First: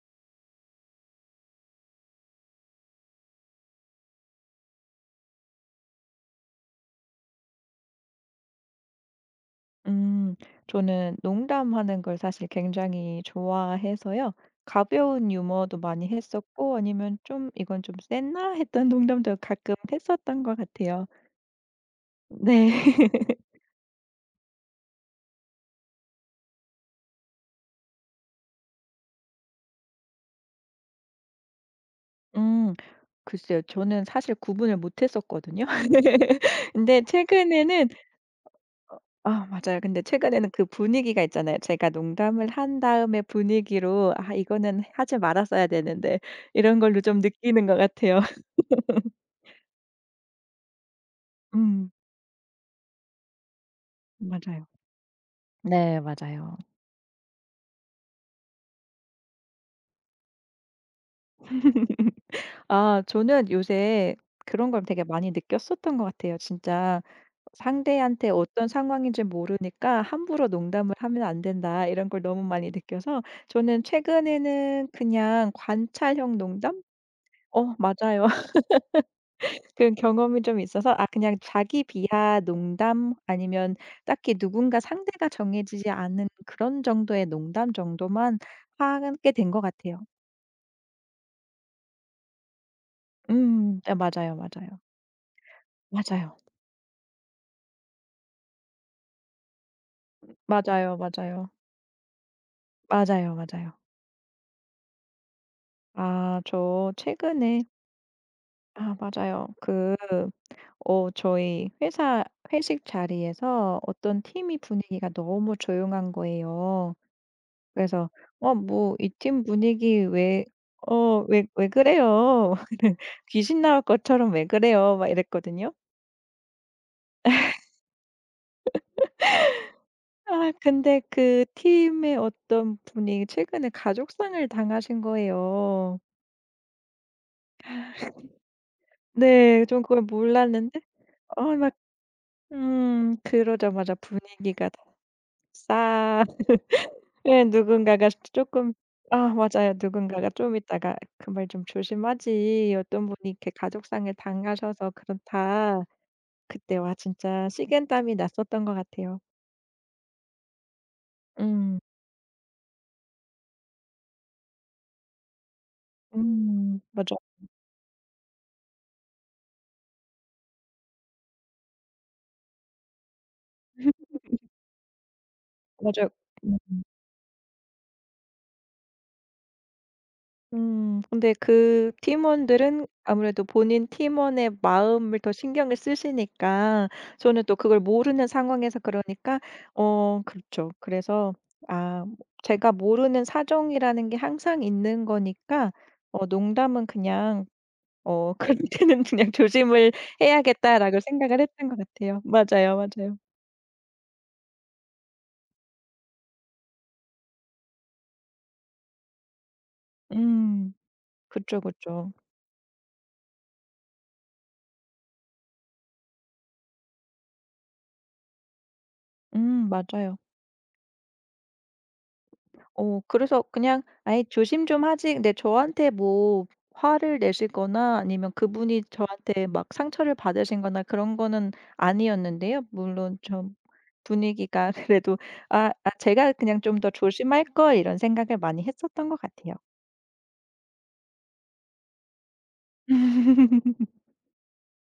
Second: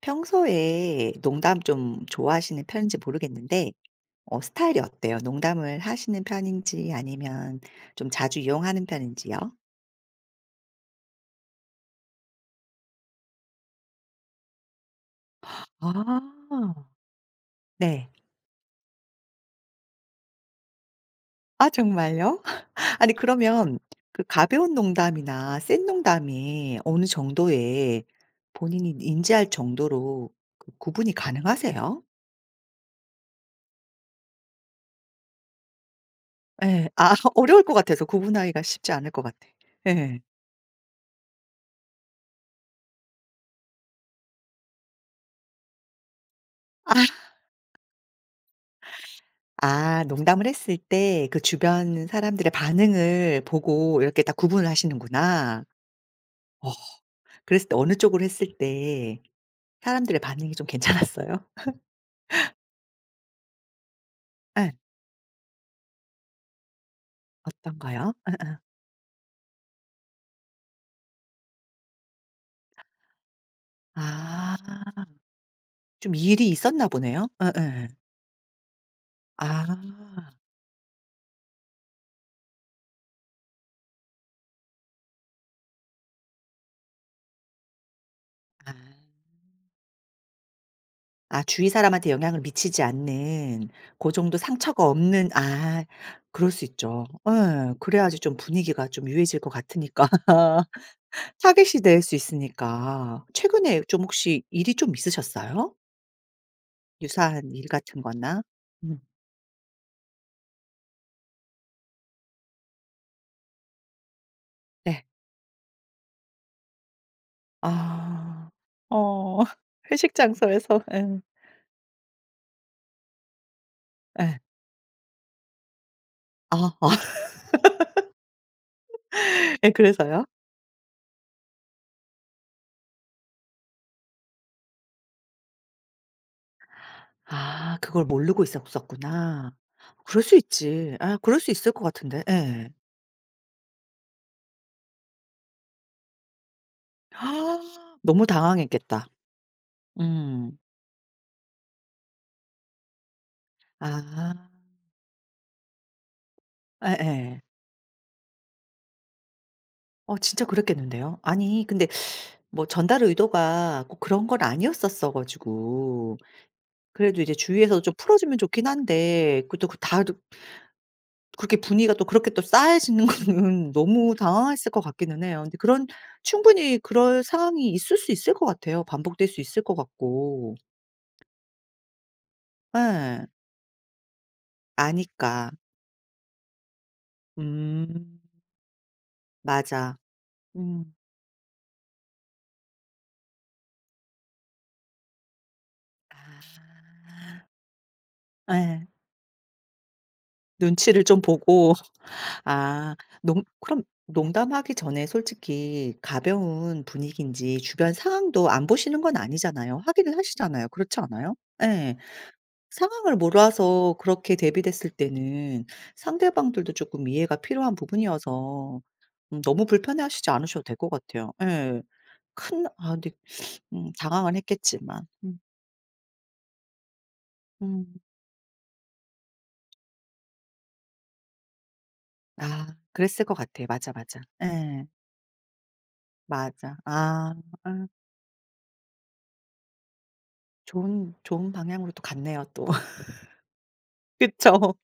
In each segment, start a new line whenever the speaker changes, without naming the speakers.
평소에 농담 좀 좋아하시는 편인지 모르겠는데 스타일이 어때요? 농담을 하시는 편인지 아니면 좀 자주 이용하는 편인지요?
음. 저는 농담하는 걸 사실 굉장히 좋아해서요. 가벼운 유머도 많이
아.
했었고 아니면 좀 '이건 좀
네.
쎘나 했던 농담도 가끔 했었던 것 같아요.
아 정말요?
네.
아니 그러면 그 가벼운 농담이나 센 농담이 어느 정도의 본인이 인지할 정도로 그 구분이 가능하세요?
음. 글쎄요. 저는 사실 구분을 못 했었거든요.
예.
근데
아 어려울 것
최근에는
같아서 구분하기가 쉽지 않을 것
아
같아.
맞아요. 근데
예.
최근에는 그 분위기가 있잖아요. 제가 농담을 한 다음에 분위기로 '아 이거는 하지 말았어야 되는데.' 이런 걸로 좀 느끼는 것 같아요.
아 농담을 했을 때 그
음.
주변 사람들의 반응을 보고 이렇게 딱
맞아요.
구분을 하시는구나.
네. 맞아요.
어. 그랬을 때 어느 쪽으로 했을 때 사람들의 반응이 좀 괜찮았어요?
아 저는 요새 그런
예.
걸 되게 많이 느꼈었던 것 같아요. 진짜
어떤가요?
상대한테
예예.
어떤 상황인지 모르니까 함부로 농담을 하면 안 된다 이런 걸 너무 많이 느껴서 저는 최근에는
아
그냥
좀
관찰형
일이
농담?
있었나 보네요.
어
예예.
맞아요. 그런
아.
경험이 좀 있어서 아 그냥 자기 비하 농담 아니면 딱히 누군가 상대가 정해지지 않은 그런 정도의 농담 정도만
아.
하게 된 것 같아요.
아 주위 사람한테 영향을 미치지 않는
아
고
맞아요,
정도
맞아요.
상처가 없는 아
맞아요.
그럴 수 있죠. 예. 그래야지 좀 분위기가 좀 유해질 것 같으니까.
맞아요, 맞아요.
타시이될 수 있으니까.
맞아요, 맞아요.
최근에 좀 혹시 일이 좀 있으셨어요?
아 저
유사한
최근에
일 같은 거나?
아
음.
맞아요. 그 저희 회사 회식 자리에서 어떤 팀이
네.
분위기가 너무 조용한 거예요. 그래서
아.
"어 뭐 이
어.
팀 분위기
회식
왜
장소에서 예.
어 왜 그래요?" 귀신 나올 것처럼
예.
"왜 그래요?" 막 이랬거든요.
아. 아. 예 그래서요.
아 근데 그 팀의 어떤 분이 최근에 가족상을 당하신 거예요.
아 그걸 모르고 있었었구나.
네. 전 그걸
그럴 수
몰랐는데
있지. 아 그럴
어
수 있을
막
것 같은데. 예.
그러자마자 분위기가 다 싸 예 누군가가
너무
조금
당황했겠다.
아 맞아요. 누군가가 좀
음.
있다가 "그 말 좀 조심하지. 어떤 분이 이렇게 가족상을
아.
당하셔서 그렇다." 그때 와
예예.
진짜 식은땀이 났었던 것 같아요.
어 진짜 그랬겠는데요. 아니
음.
근데 뭐 전달 의도가 꼭 그런 건 아니었었어 가지고
음. 맞아.
그래도 이제 주위에서 좀 풀어주면 좋긴 한데 그 또 그다 그렇게 분위기가 또 그렇게 또 쌓여지는 거는 너무 당황했을 것 같기는 해요. 근데 그런
맞아요.
충분히 그럴 상황이 있을 수 있을 것 같아요. 반복될 수 있을 것 같고.
근데 그 팀원들은
예.
아무래도 본인 팀원의 마음을 더
아니까.
신경을 쓰시니까 저는 또 그걸
음.
모르는 상황에서 그러니까
맞아.
어 그렇죠.
음.
그래서 아 제가 모르는 사정이라는 게 항상 있는 거니까 어 농담은
아.
그냥 '그럴
예.
때는 그냥 조심을 해야겠다.'라고
눈치를 좀
생각을 했던
보고
것 같아요. 맞아요,
아
맞아요.
농 그럼 농담하기 전에 솔직히 가벼운 분위기인지 주변 상황도 안 보시는 건 아니잖아요. 확인을 하시잖아요.
음.
그렇지 않아요?
그쵸,
예.
그쵸.
상황을 몰라서 그렇게 대비됐을 때는 상대방들도 조금 이해가 필요한 부분이어서 너무
맞아요.
불편해하시지 않으셔도 될 것 같아요. 예. 큰 아
어
근데
그래서 그냥 아예
당황은
"조심 좀
했겠지만.
하지." 근데
음.
저한테 뭐 화를
음.
내시거나 아니면 그분이 저한테 막 상처를 받으신 거나 그런 거는 아니었는데요.
아
물론
그랬을 것
좀
같아. 맞아, 맞아.
분위기가
예.
그래도 '아 제가 그냥 좀
맞아.
더
아.
조심할 걸.'
아
이런 생각을 많이 했었던 것 같아요.
좋은 방향으로 또 갔네요 또. 그쵸.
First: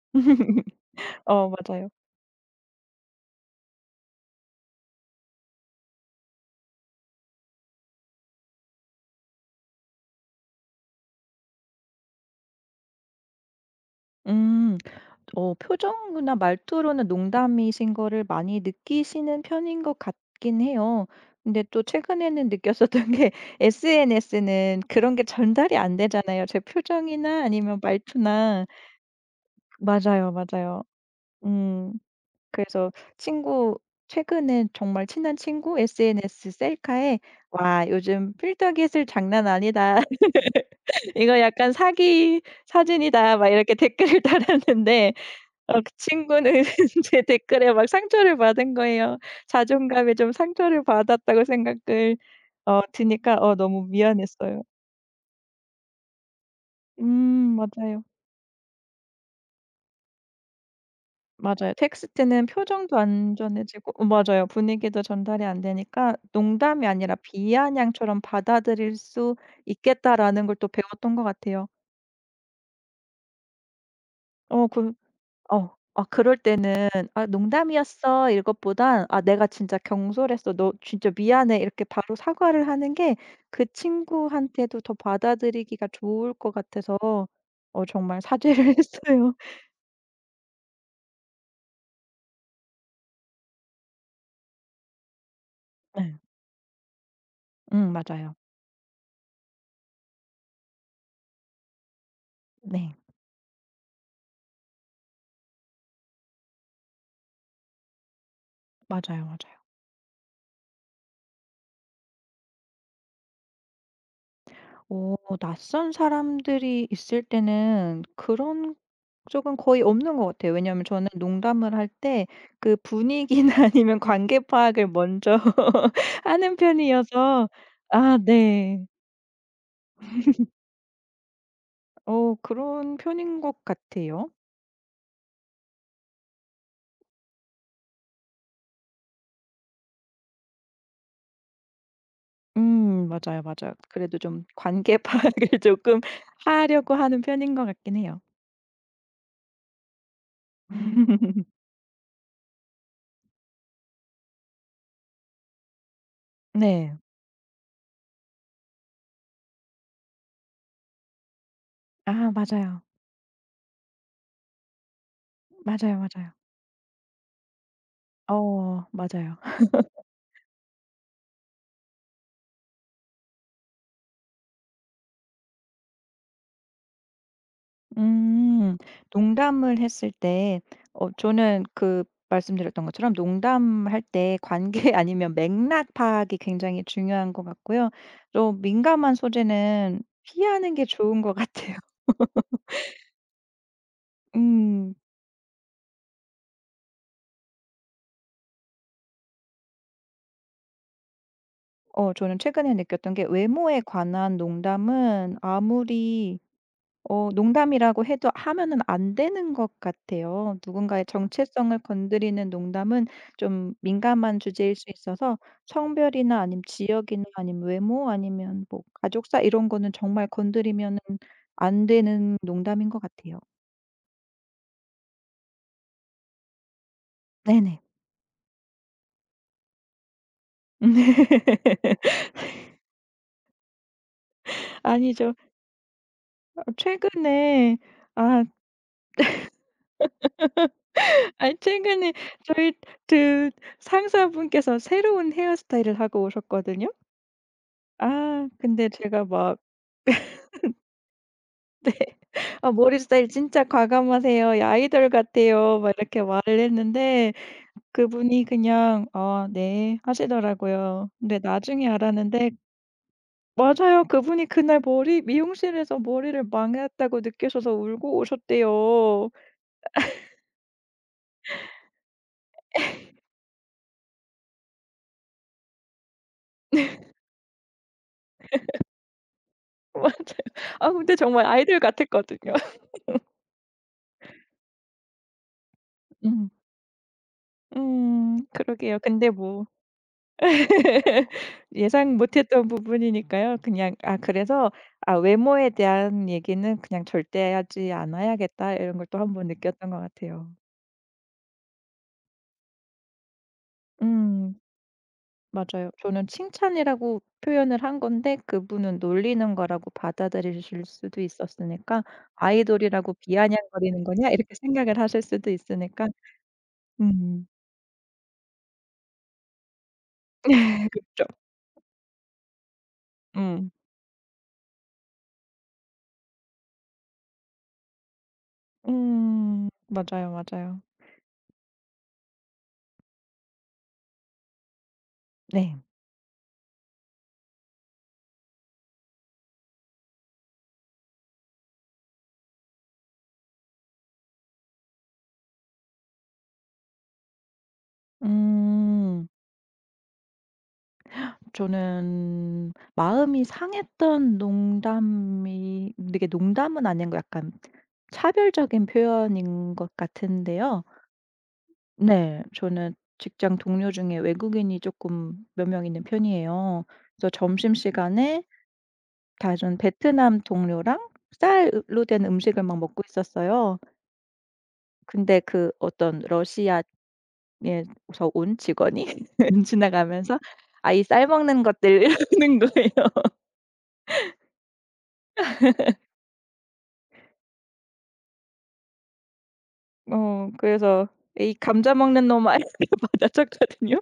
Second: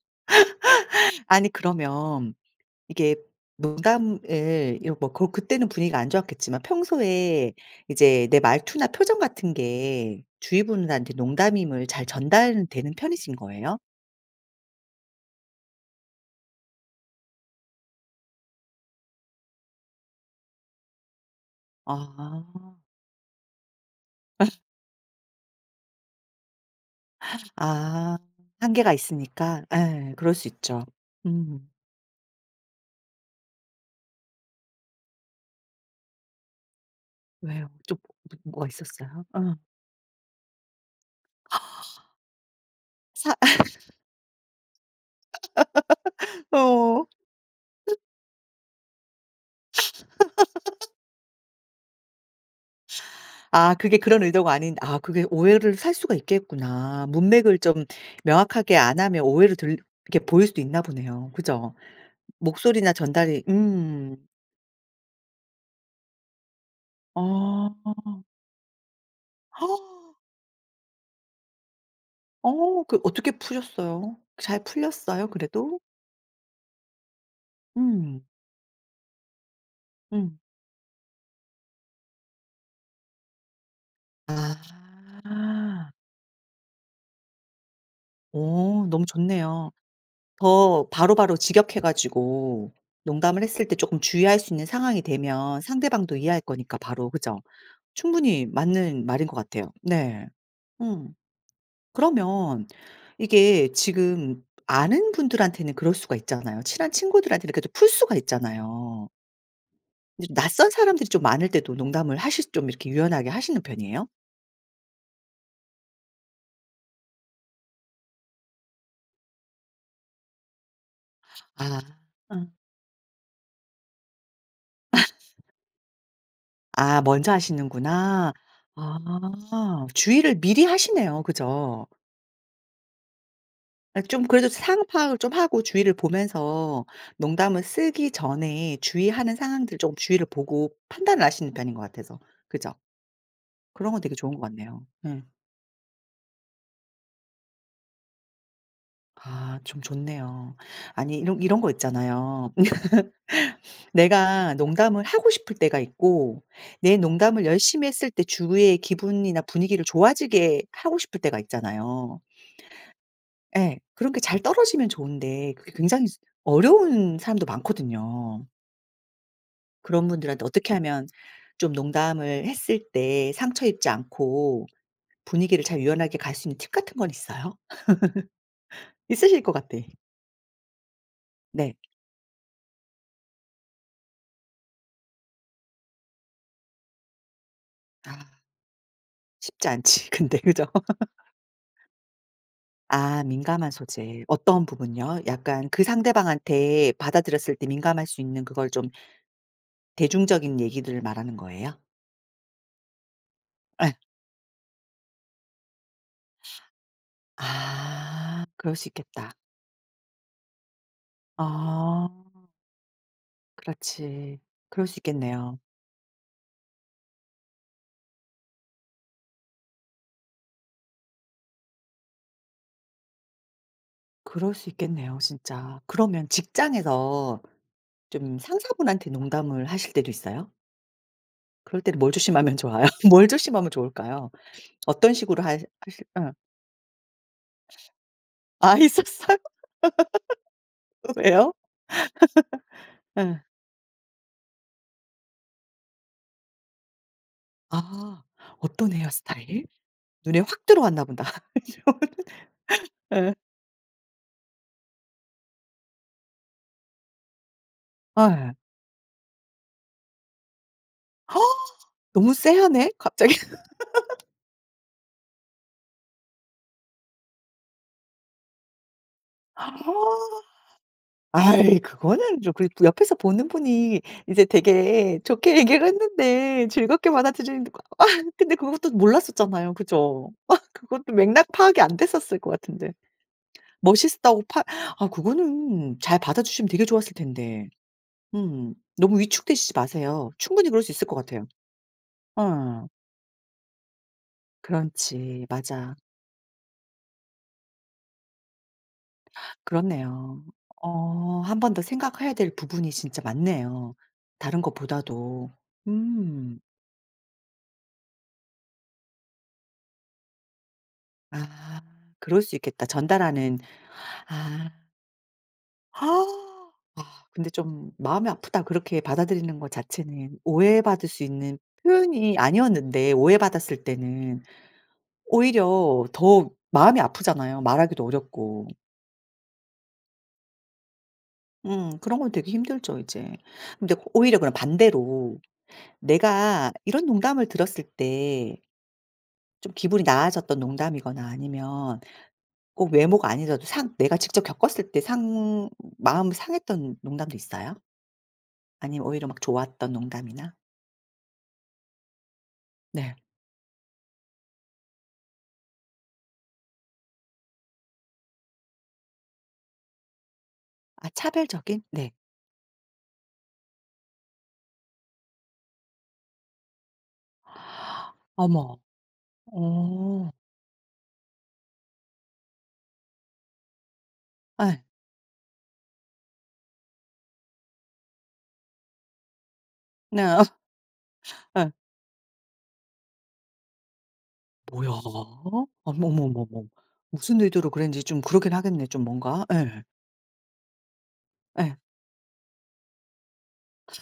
어
아니
맞아요.
그러면 이게 농담을 이런 뭐 고 그때는 분위기가 안 좋았겠지만 평소에 이제 내 말투나 표정 같은 게 주위 분들한테 농담임을 잘 전달되는 편이신 거예요?
음. 어 표정이나 말투로는 농담이신 거를 많이 느끼시는 편인 것 같긴 해요. 근데 또 최근에는
아.
느꼈었던 게 SNS는 그런 게 전달이 안 되잖아요. 제 표정이나 아니면
아.
말투나.
한계가 있으니까 예.
맞아요,
그럴 수
맞아요.
있죠. 음.
음. 그래서 친구 최근에 정말 친한 친구 SNS 셀카에
왜요?
"와
좀
요즘
뭐 뭐, 뭐가
필터기술
있었어요?
장난
어.
아니다. 이거 약간 사기
사
사진이다." 막 이렇게 댓글을 달았는데 어 그 친구는
어.
제 댓글에 막 상처를 받은 거예요. 자존감에 좀 상처를 받았다고 생각을 어 드니까 어
아
너무
그게 그런 의도가
미안했어요.
아닌 아 그게 오해를 살 수가 있겠구나.
음
문맥을 좀
맞아요.
명확하게 안 하면 오해를 들 이렇게 보일 수도 있나 보네요.
맞아요.
그죠?
텍스트는
목소리나
표정도 안
전달이
전해지고 어 맞아요. 분위기도 전달이 안 되니까 농담이 아니라
아.
비아냥처럼 받아들일 수 있겠다라는 걸 또 배웠던 것 같아요.
아, 어그 어떻게 푸셨어요? 잘
어그
풀렸어요
어.
그래도?
아 그럴 때는 '아
음.
농담이었어.' 이것보단 '아 내가 진짜
음.
경솔했어. 너 진짜 미안해.' 이렇게 바로 사과를 하는 게 그 친구한테도 더 받아들이기가
아.
좋을 것 같아서 어 정말 사죄를
오, 너무
했어요.
좋네요. 더 바로바로 직역해 가지고 농담을 했을 때 조금 주의할 수 있는 상황이 되면 상대방도
네.
이해할 거니까 바로. 그죠?
맞아요.
충분히 맞는 말인 것 같아요. 네. 음. 그러면
네.
이게 지금 아는 분들한테는 그럴 수가 있잖아요. 친한 친구들한테는 그래도 풀 수가 있잖아요.
맞아요, 맞아요.
이제 낯선 사람들이 좀 많을 때도 농담을 하실 좀 이렇게 유연하게 하시는 편이에요?
오 낯선 사람들이 있을 때는 그런 쪽은 거의 없는 것 같아요. 왜냐하면 저는 농담을
아.
할 때
응.
그 분위기나 아니면 관계 파악을 먼저 하는
아 먼저
편이어서 아
하시는구나.
네.
아 주의를 미리 하시네요. 그죠?
어 그런 편인 것
아 좀
같아요.
그래도 상황 파악을 좀 하고 주위를 보면서 농담을 쓰기 전에 주의하는 상황들 조금 주위를 보고 판단을 하시는 편인 것 같아서. 그죠?
맞아요, 맞아요.
그런 건 되게
그래도
좋은 것
좀
같네요.
관계
예.
파악을 조금 하려고 하는 편인 것 같긴 해요.
아 좀 좋네요. 아니 이런 이런 거 있잖아요. 내가 농담을 하고 싶을 때가 있고 내
네.
농담을 열심히 했을 때 주위의 기분이나 분위기를 좋아지게 하고 싶을 때가 있잖아요.
아 맞아요.
예. 그런 게 잘 떨어지면 좋은데 그게
맞아요,
굉장히
맞아요.
어려운 사람도 많거든요.
어 맞아요.
그런 분들한테 어떻게 하면 좀 농담을 했을 때 상처 입지 않고 분위기를 잘 유연하게 갈 수 있는 팁 같은 건 있어요?
음.
있으실 것 같아.
농담을 했을 때 어 저는
네.
그 말씀드렸던 것처럼 농담할 때 관계 아니면 맥락 파악이 굉장히 중요한 것 같고요.
아
좀 민감한
쉽지
소재는
않지 근데 그죠?
피하는 게 좋은 것 같아요.
아 민감한 소재. 어떤
음.
부분요? 약간 그 상대방한테 받아들였을 때 민감할 수 있는 그걸 좀 대중적인 얘기들을 말하는 거예요?
어 저는 최근에 느꼈던 게 외모에
예.
관한 농담은 아무리 어 농담이라고 해도
아 그럴
하면은
수
안
있겠다.
되는 것 같아요. 누군가의 정체성을
아
건드리는 농담은 좀 민감한
그렇지.
주제일 수
그럴 수
있어서
있겠네요.
성별이나 아님 지역이나 아님 외모 아니면 뭐 가족사 이런 거는 정말 건드리면은 안 되는 농담인 것 같아요.
그럴 수 있겠네요 진짜. 그러면 직장에서
네네.
좀 상사분한테 농담을 하실 때도 있어요? 그럴 때는 뭘 조심하면 좋아요? 뭘 조심하면 좋을까요? 어떤
아니죠.
식으로 하 하실 응.
어 최근에 아
아 있었어요? 왜요?
아니 최근에 저희
응.
그 상사분께서 새로운 헤어스타일을 하고 오셨거든요.
아.
아 근데
어떤
제가 막
헤어스타일? 눈에 확 들어왔나 보다.
"아 머리 스타일
응.
진짜 과감하세요. 야 아이돌 같아요." 막 이렇게 말을 했는데 그분이
예.
그냥 "아 네." 하시더라고요. 근데 나중에
너무
알았는데
쎄하네 갑자기.
맞아요. 그분이 그날 머리 미용실에서 머리를 망했다고 느끼셔서 울고 오셨대요.
아, 아이 그거는 좀 그리고 또 옆에서 보는 분이 이제 되게 좋게 얘기를 했는데 즐겁게 받아들이는데 아 근데 그것도 몰랐었잖아요.
맞아요.
그죠?
아
그것도
근데 정말
맥락
아이돌
파악이 안 됐었을 것
같았거든요.
같은데. 멋있다고 파 아 그거는 잘
음.
받아주시면 되게 좋았을 텐데.
음.
음.
그러게요.
너무
근데 뭐
위축되시지 마세요. 충분히 그럴 수 있을 것 같아요.
예상 못했던
어.
부분이니까요. 그냥 아 그래서 '아
그렇지.
외모에
맞아.
대한 얘기는 그냥 절대 하지 않아야겠다.' 이런 걸 또 한 번 느꼈던 것
그렇네요.
같아요.
어 한 번 더 생각해야 될 부분이 진짜 많네요,
음
다른 것보다도.
맞아요. 저는
음.
칭찬이라고 표현을 한 건데 그분은 놀리는 거라고 받아들이실 수도
아
있었으니까
그럴 수 있겠다.
'아이돌이라고
전달하는
비아냥거리는 거냐?' 이렇게
아.
생각을 하실 수도 있으니까
아
음.
근데 좀 "마음이 아프다." 그렇게 받아들이는 거 자체는
그
오해받을 수
죠
있는 표현이 아니었는데
음.
오해받았을 때는 오히려 더 마음이 아프잖아요 말하기도 어렵고.
음. 맞아요, 맞아요.
그런 건 되게 힘들죠 이제. 근데 오히려 그럼 반대로
네.
내가 이런 농담을 들었을 때 좀 기분이 나아졌던 농담이거나 아니면 꼭 외모가 아니더라도 상 내가 직접 겪었을 때 상 마음이 상했던 농담도 있어요? 아니면 오히려
음.
막 좋았던 농담이나?
저는
네.
마음이 상했던 농담이 이게 농담은 아닌 거 약간 차별적인 표현인 것 같은데요.
아 차별적인? 네.
네. 저는 직장 동료 중에 외국인이 조금 몇 명 있는 편이에요. 그래서 점심시간에
어머.
다른
어.
베트남 동료랑 쌀로 된 음식을 막 먹고 있었어요.
아,
근데 그 어떤 러시아에서 온 직원이 지나가면서
네.
"아 이 쌀 먹는 것들." 이러는 거예요.
뭐야? 어머머머머. 무슨 의도로 그랬는지 좀 그러긴 하겠네 좀 뭔가. 예.
어 그래서 이
예.
감자 먹는 놈아 맞아쳤거든요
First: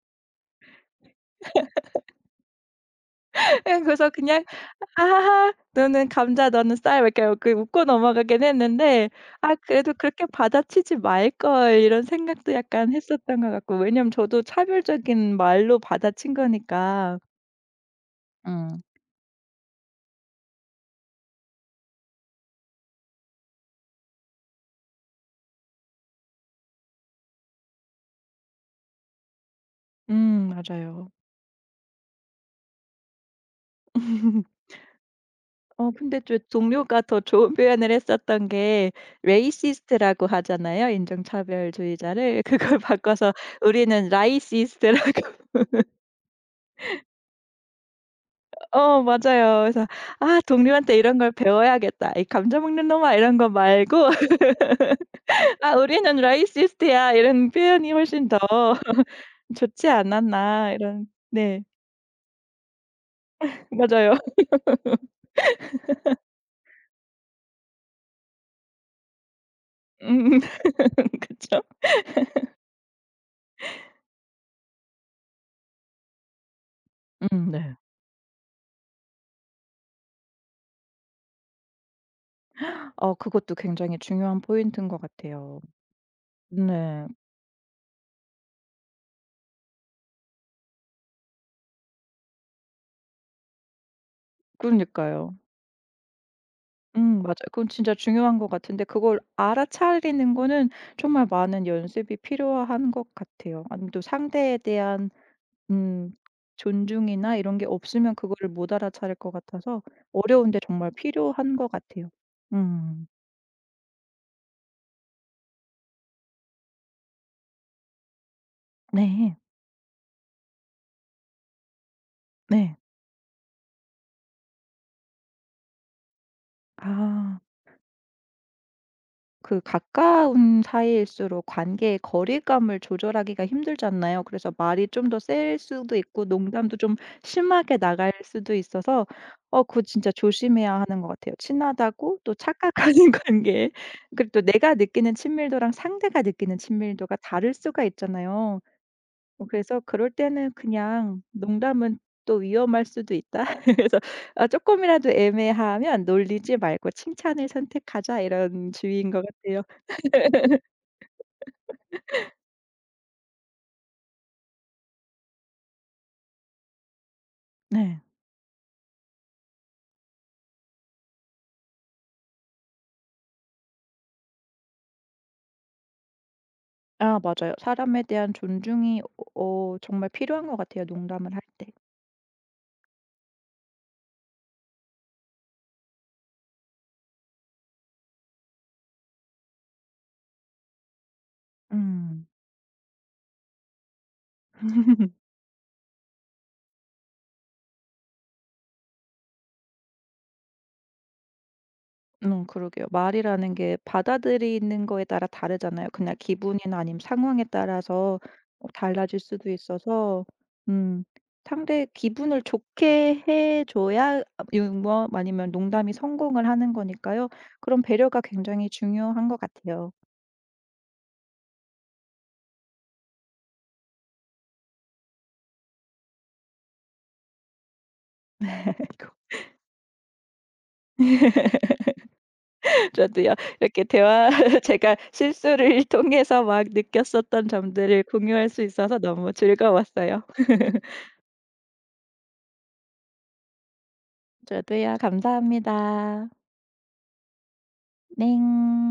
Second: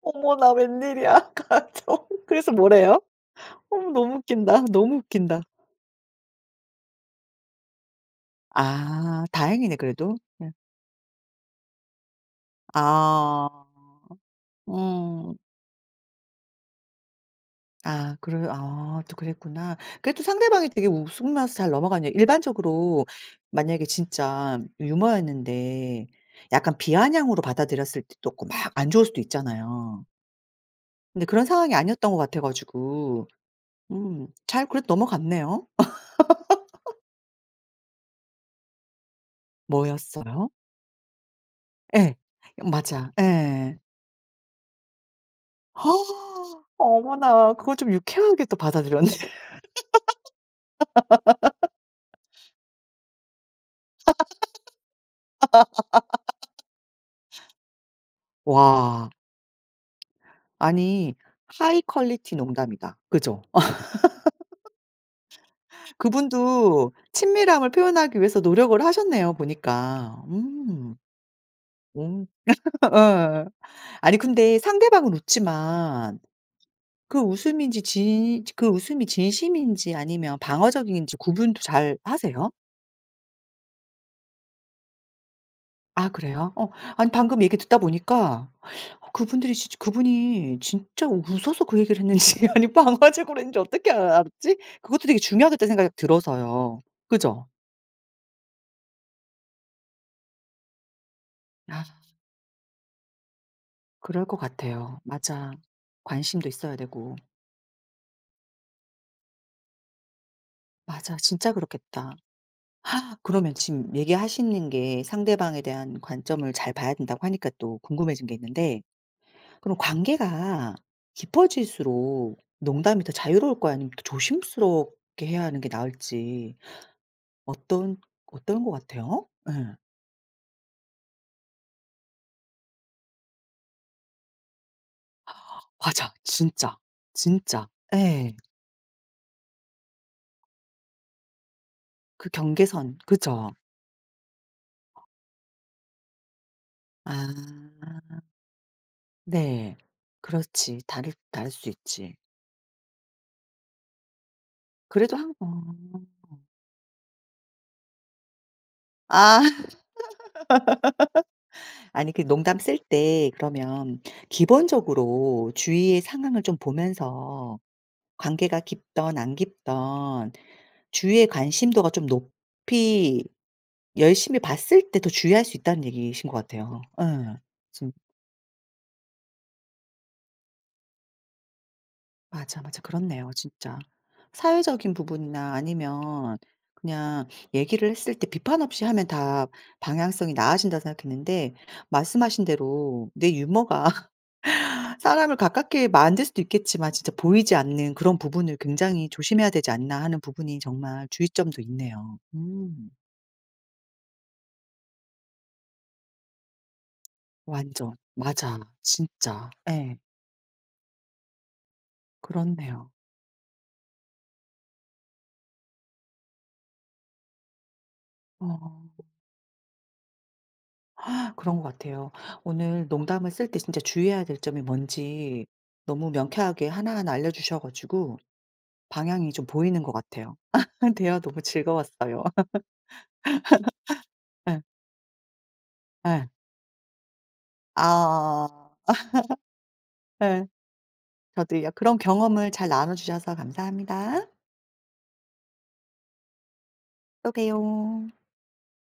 어머나 웬일이야. 가족 그래서 뭐래요?
예
어머
그래서
너무
그냥
웃긴다. 너무 웃긴다.
"하하하 너는 감자 너는 쌀." 막 이렇게 그 웃고 넘어가긴 했는데
아
'아
다행이네
그래도
그래도.
그렇게
예.
받아치지 말걸.' 이런 생각도 약간 했었던 것
아.
같고 왜냐면 저도
음.
차별적인 말로 받아친 거니까.
아 그래 아
음.
또 그랬구나. 그래도 상대방이 되게 웃으면서 잘 넘어가네요. 일반적으로 만약에 진짜 유머였는데 약간 비아냥으로 받아들였을 때도 있고 막 안 좋을 수도 있잖아요.
맞아요.
근데 그런 상황이 아니었던 것 같아 가지고 잘 그래도 넘어갔네요.
어 근데 저 동료가 더 좋은 표현을 했었던 게 레이시스트라고
뭐였어요?
하잖아요
예.
인종차별주의자를. 그걸
맞아.
바꿔서
예.
우리는 라이시스트라고
아, 어머나 그걸 좀 유쾌하게 또
어
받아들였네.
맞아요. 그래서 '아 동료한테 이런 걸 배워야겠다. 이 감자 먹는 놈아.' 이런 거 말고 '아 우리는 라이시스트야.' 이런 표현이 훨씬 더
와
좋지 않았나 이런
아니
네.
하이 퀄리티 농담이다. 그죠? 어,
맞아요.
그분도 친밀함을 표현하기 위해서 노력을 하셨네요 보니까.
음
음.
그쵸?
음. 예. 아니 근데 상대방은 웃지만 그
네.
웃음인지 진 그 웃음이 진심인지 아니면 방어적인지 구분도 잘 하세요?
어 그것도 굉장히 중요한 포인트인 것 같아요.
아 그래요? 어
네.
아니 방금 얘기 듣다 보니까 그분들이 진짜 그분이 진짜 웃어서 그 얘기를 했는지 아니 방화제고을 했는지 어떻게 아 알았지? 그것도 되게
그러니까요.
중요하겠다는 생각이 들어서요.
맞아요.
그죠?
그건 진짜 중요한 것 같은데 그걸 알아차리는 거는 정말 많은
아
연습이 필요한 것 같아요. 아니면 또
그럴 것
상대에
같아요.
대한
맞아.
음
관심도 있어야 되고.
존중이나 이런 게 없으면 그거를 못 알아차릴 것 같아서 어려운데 정말
맞아. 진짜
필요한 것 같아요.
그렇겠다.
음
그러면 지금 얘기하시는 게 상대방에 대한 관점을 잘 봐야 된다고 하니까 또 궁금해진 게 있는데
네.
그럼 관계가 깊어질수록
네.
농담이 더 자유로울 거야 아니면 더 조심스럽게 해야 하는 게 나을지
아
어떤 어떤 것 같아요?
그
예.
가까운 사이일수록 관계의 거리감을 조절하기가 힘들잖아요. 그래서 말이 좀 더 셀 수도
맞아.
있고 농담도
진짜.
좀
진짜.
심하게 나갈
예.
수도 있어서 어 그거 진짜 조심해야 하는 것 같아요. 친하다고
그
또 착각하는
경계선. 그죠?
관계 그리고 또 내가 느끼는 친밀도랑 상대가 느끼는 친밀도가 다를 수가
아.
있잖아요. 어
네.
그래서 그럴 때는
그렇지. 다를
그냥
다를 수
'농담은
있지.
또 위험할 수도 있다.' 그래서 아금이라도
그래도 한 어.
애매하면 놀리지 말고 칭찬을 선택하자 이런 주의인 것
아
같아요.
아니 그 농담 쓸 때 그러면 기본적으로 주위의 상황을 좀 보면서
네.
관계가 깊든 안 깊든 주위의 관심도가 좀 높이 열심히 봤을 때 더 주의할 수 있다는 얘기이신 것 같아요.
아
예.
맞아요.
진
사람에 대한 존중이 어 정말 필요한 것 같아요, 농담을 할 때.
맞아, 맞아. 그렇네요 진짜. 사회적인 부분이나 아니면 그냥 얘기를 했을 때 비판 없이 하면 다 방향성이 나아진다 생각했는데
음.
말씀하신 대로 내 유머가 사람을 가깝게 만들 수도 있겠지만 진짜 보이지 않는 그런 부분을 굉장히 조심해야 되지 않나 하는 부분이 정말 주의점도 있네요.
그러게요.
음.
말이라는 게 받아들이는 거에 따라 다르잖아요. 그냥 기분이나 아니면 상황에
완전.
따라서
맞아.
어 달라질
진짜.
수도
예.
있어서 음 상대 기분을
그렇네요.
좋게 해 줘야 아 유머 아니면 농담이 성공을 하는 거니까요. 그런 배려가 굉장히
어
중요한 것 같아요.
그런 것 같아요. 오늘 농담을 쓸 때 진짜 주의해야 될 점이 뭔지 너무 명쾌하게 하나하나 알려주셔 가지고 방향이 좀 보이는 것 같아요. 대화 너무 즐거웠어요.
저도요. 이렇게 대화
예.
제가 실수를
예.
통해서 막 느꼈었던 점들을
아.
공유할 수 있어서 너무 즐거웠어요.
예. 저도요. 그런 경험을 잘 나눠 주셔서 감사합니다.
저도요. 감사합니다.
또 봬요.
넹.